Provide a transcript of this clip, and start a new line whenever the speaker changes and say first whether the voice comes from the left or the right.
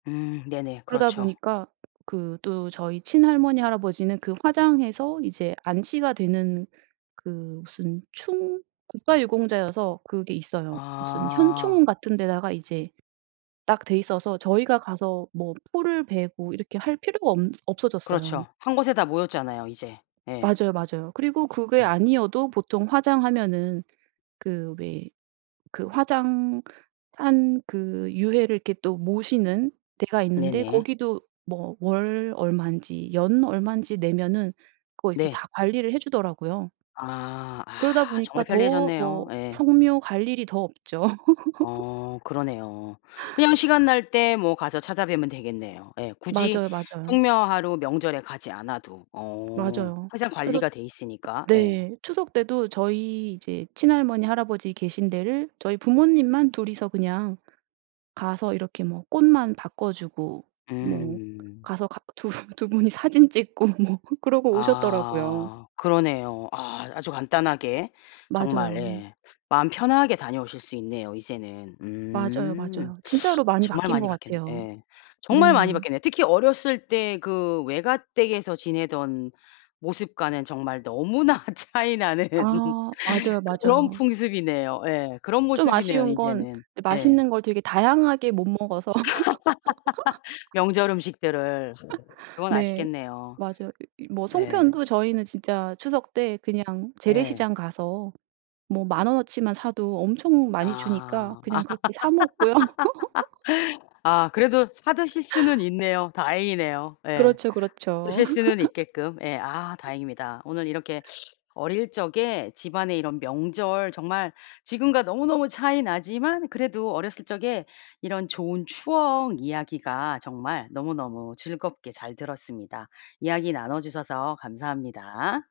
left: 음 네네.
right: 그러다
left: 그렇죠.
right: 보니까 그 또 저희 친할머니 할아버지는 그 화장해서 이제 안치가 되는 그 무슨 충 국가유공자여서 그게 있어요. 무슨
left: 아.
right: 현충원 같은 데다가 이제 딱 돼있어서 저희가 가서 뭐 풀을 베고 이렇게 할 필요가 엄 없어졌어요.
left: 그렇죠. 한 곳에 다 모였잖아요, 이제. 예.
right: 맞아요, 맞아요. 그리고 그게
left: 음.
right: 아니어도 보통 화장하면은 그 왜 그 화장 한 그 유해를 이렇게 또 모시는 데가 있는데
left: 네네.
right: 거기도 뭐 월 얼만지 연 얼만지 내면은 그거 이렇게
left: 네.
right: 다 관리를 해주더라고요.
left: 아.
right: 그러다
left: 아
right: 보니까
left: 정말
right: 더 뭐
left: 편리해졌네요. 예.
right: 성묘 갈 일이 더 없죠.
left: 어 그러네요. 그냥 시간 날 때 뭐 가서 찾아뵈면 되겠네요. 예. 굳이
right: 맞아요, 맞아요.
left: 성묘하러 명절에 가지 않아도. 어.
right: 맞아요.
left: 항상
right: 그래서
left: 관리가 돼 있으니까. 예.
right: 네 추석 때도 저희 이제 친할머니 할아버지 계신 데를 저희 부모님만 2 이서 그냥 가서 이렇게 뭐 꽃만 바꿔주고 뭐
left: 음.
right: 가서 가 2 2 분이 사진 찍고 뭐 그러고 오셨더라고요.
left: 아 그러네요. 아 아주 간단하게 정말
right: 맞아요.
left: 예 마음 편하게 다녀오실 수 있네요 이제는.
right: 맞아요,
left: 음.
right: 맞아요. 진짜로 많이
left: 정말
right: 바뀐 것
left: 많이 바뀌었네
right: 같아요.
left: 예. 정말 많이
right: 네.
left: 바뀌었네요. 특히 어렸을 때 그 외가댁에서 지내던 모습과는 정말 너무나 차이 나는
right: 아 맞아요,
left: 그런
right: 맞아요.
left: 풍습이네요. 예. 그런
right: 좀
left: 모습이네요
right: 아쉬운 건
left: 이제는.
right: 이제
left: 예.
right: 맛있는 걸 되게 다양하게 못 먹어서
left: 명절 음식들을 그건
right: 네
left: 아쉽겠네요.
right: 맞아요. 뭐
left: 예.
right: 송편도 저희는 진짜 추석 때 그냥
left: 예.
right: 재래시장 가서 뭐 10,000 원어치만 사도 엄청 많이 주니까
left: 아.
right: 그냥 그렇게 사 먹고요.
left: 아 그래도 사 드실 수는 있네요. 다행이네요. 예.
right: 그렇죠, 그렇죠.
left: 드실 수는 있게끔. 예 아 다행입니다. 오늘 이렇게 어릴 적에 집안에 이런 명절 정말 지금과 너무너무 차이 나지만 그래도 어렸을 적에 이런 좋은 추억 이야기가 정말 너무너무 즐겁게 잘 들었습니다. 이야기 나눠주셔서 감사합니다.